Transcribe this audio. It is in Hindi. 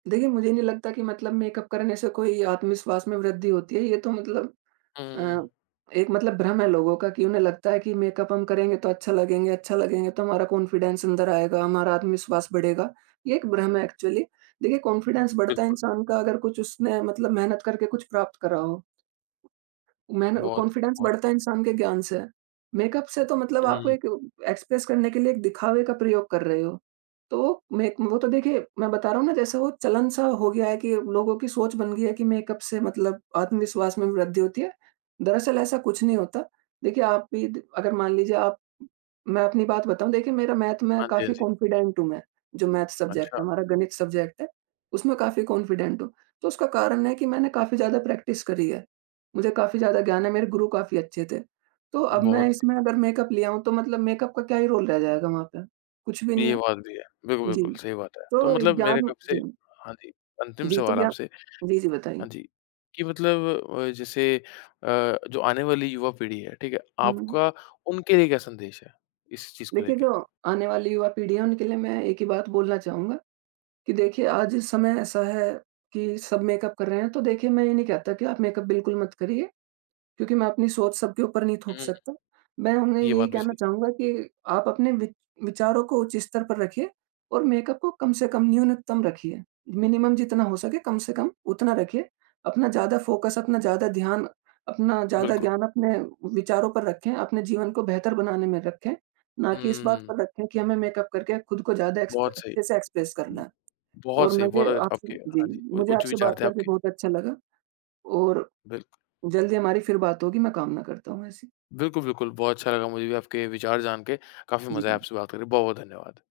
देखिए, मुझे नहीं लगता कि मतलब मेकअप करने से कोई आत्मविश्वास में वृद्धि होती है ये तो मतलब हुँ, हुँ, अ, हुँ। एक मतलब भ्रम है लोगों का कि उन्हें लगता है कि मेकअप हम करेंगे तो अच्छा लगेंगे अच्छा लगेंगे तो हमारा कॉन्फिडेंस अंदर आएगा, हमारा आत्मविश्वास बढ़ेगा। ये एक भ्रम है एक्चुअली। देखिए कॉन्फिडेंस बढ़ता है बिल्कुल। इंसान का अगर कुछ उसने मतलब मेहनत करके कुछ प्राप्त करा हो। मैंने बहुत, कॉन्फिडेंस बहुत। बढ़ता है इंसान के ज्ञान से है, मेकअप से तो मतलब हुँ, आप हुँ। एक उ एक्सप्रेस करने के लिए एक दिखावे का प्रयोग कर रहे हो। तो मे वो तो देखिए मैं बता रहा हूँ ना जैसे वो चलन सा हो गया है कि अब लोगों की सोच बन गई है कि मेकअप से मतलब आत्मविश्वास में वृद्धि होती है, दरअसल ऐसा कुछ नहीं होता। देखिए, आप भी दि अगर मान लीजिए आप मैं अपनी बात बताऊँ, देखिए मेरा मैथ में हाँ जी, हाँ काफ़ी जी। कॉन्फिडेंट हूँ मैं, जो मैथ सब्जेक्ट अच्छा। है, हमारा गणित सब्जेक्ट है, उसमें काफ़ी कॉन्फिडेंट हूँ। तो उसका कारण है कि मैंने काफ़ी ज़्यादा प्रैक्टिस करी है, मुझे काफ़ी ज़्यादा ज्ञान है, मेरे गुरु काफ़ी अच्छे थे। तो अब मैं बहुत सही। इसमें अगर मेकअप लिया हूँ तो मतलब मेकअप का क्या ही रोल रह जाएगा वहाँ पे? कुछ भी नहीं ये है। बात भी है। बिल्कुल, जी, बिल्कुल सही बात है, तो तो मतलब मेरे एग्ज़ाम कब से जी। हाँ जी, अंतिम जी, तो सवाल क्या आपसे। जी, जी बताइए। हाँ जी, कि मतलब अ, जैसे अ, जो आने वाली युवा पीढ़ी है, ठीक है? हुँ, हुँ। आपका उनके लिए क्या संदेश है इस चीज़ को देखिए, लेके? जो आने वाली युवा-पीढ़ी है उनके लिए मैं एक ही बात बोलना चाहूँगा कि देखिए, आज इस समय ऐसा है कि सब मेकअप कर रहे हैं तो देखिए मैं ये नहीं कहता कि आप मेकअप बिल्कुल मत करिए। क्योंकि मैं अपनी सोच सब ऊपर नहीं थोप हुँ, हुँ, हुँ। सकता मैं उन्हें ये यही बात भी कहना सही चाहूँगा कि आप अपने विच विचारों को उच्च स्तर पर रखिए और मेकअप को कम से कम न्यूनतम रखिए। मिनिमम जितना हो सके कम से कम उतना रखिए अपना ज़्यादा फ़ोकस अपना ज़्यादा ध्यान, अपना ज़्यादा बिल्कुल। ज्ञान अपने विचारों पर रखें, अपने जीवन को बेहतर बनाने में रखें। ना कि इस बात हुँ। पर रखें कि हमें मेकअप करके ख़ुद को ज़्यादा एक्स बहुत सही। अच्छे से एक्सप्रेस करना है और बहुत सही, मुझे बहुत [unintelligible] आपसे आपके जी, हाँ जी, उ मुझे उच्च आपसे विचार बात थे करके आपके। बहुत अच्छा लगा और बिल्क जल्दी हमारी फिर बात होगी मैं कामना करता हूँ ऐसी। बिल्कुल, बिल्कुल। बहुत अच्छा लगा मुझे भी आपके विचार जान के काफ़ी मज़ा आया जी। आपसे बात करके बहुत-बहुत धन्यवाद।